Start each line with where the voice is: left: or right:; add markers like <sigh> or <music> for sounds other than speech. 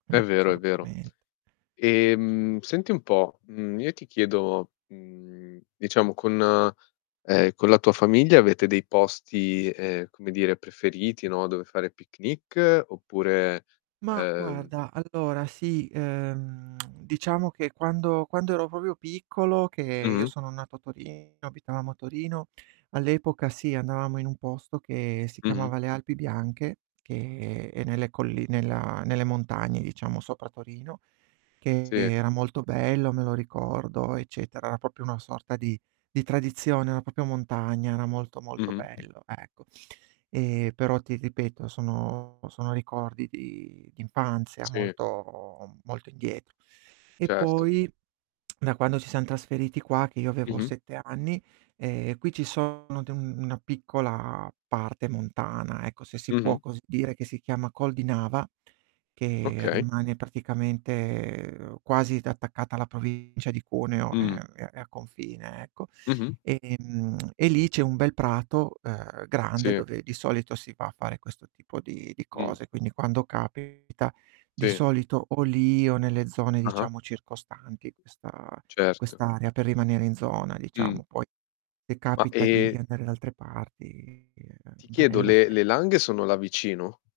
left: È vero, è vero.
right: Assolutamente.
left: Ehm, senti un po', mhmm, io ti chiedo, mhmm, diciamo con ehm, con la tua famiglia avete dei posti, ehm, come dire, preferiti, no, dove fare picnic, oppure,
right: Ma
left: ehm
right: guarda, allora sì, ehm, <clicks tongue> diciamo che quando quando ero proprio piccolo, che io
left: Mh-mh.
right: sono nato a Torino abitavamo a Torino, all'epoca sì, andavamo in un posto che si
left: Mh-mh.
right: chiamava Le Alpi Bianche, che è nelle colli nella nelle montagne, diciamo, sopra Torino, che
left: Sì.
right: era molto bello, me lo ricordo, eccetera. Era proprio una sorta di di tradizione, era proprio montagna, era molto, molto
left: Mh-mh.
right: bello, ecco. Ehm, però ti ripeto, sono sono ricordi di d'infanzia
left: Sì.
right: molto molto indietro. E
left: Certo.
right: poi <tsk> da quando ci siam trasferiti qua, che io avevo
left: Mh-mh.
right: 7 anni, ehm, qui ci sono de una piccola parte montana, ecco, se si può
left: Mh-mh.
right: così dire, che si chiama Col di Nava, che
left: Okay.
right: rimane praticamente quasi t attaccata alla provincia di Cuneo, ehm,
left: Mh.
right: è è a confine, ecco.
left: Mh-mh.
right: Ehm, <clicks tongue> e lì c'è un bel prato, uhm, grande
left: Sì.
right: dove, di solito, si va a fare questo tipo di di
left: Mh.
right: cose, quindi quando capita, di
left: Sì.
right: solito o lì o nelle zone,
left: Ah-ah.
right: diciamo, circostanti questa
left: Certo.
right: quest'area per rimanere in zona,
left: Mh.
right: diciamo. Poi se
left: Ma,
right: capita di
left: ehm
right: andare da altre parti, è
left: ti chiedo:
right: bello
left: le
right: se
left: le Langhe sono là vicino?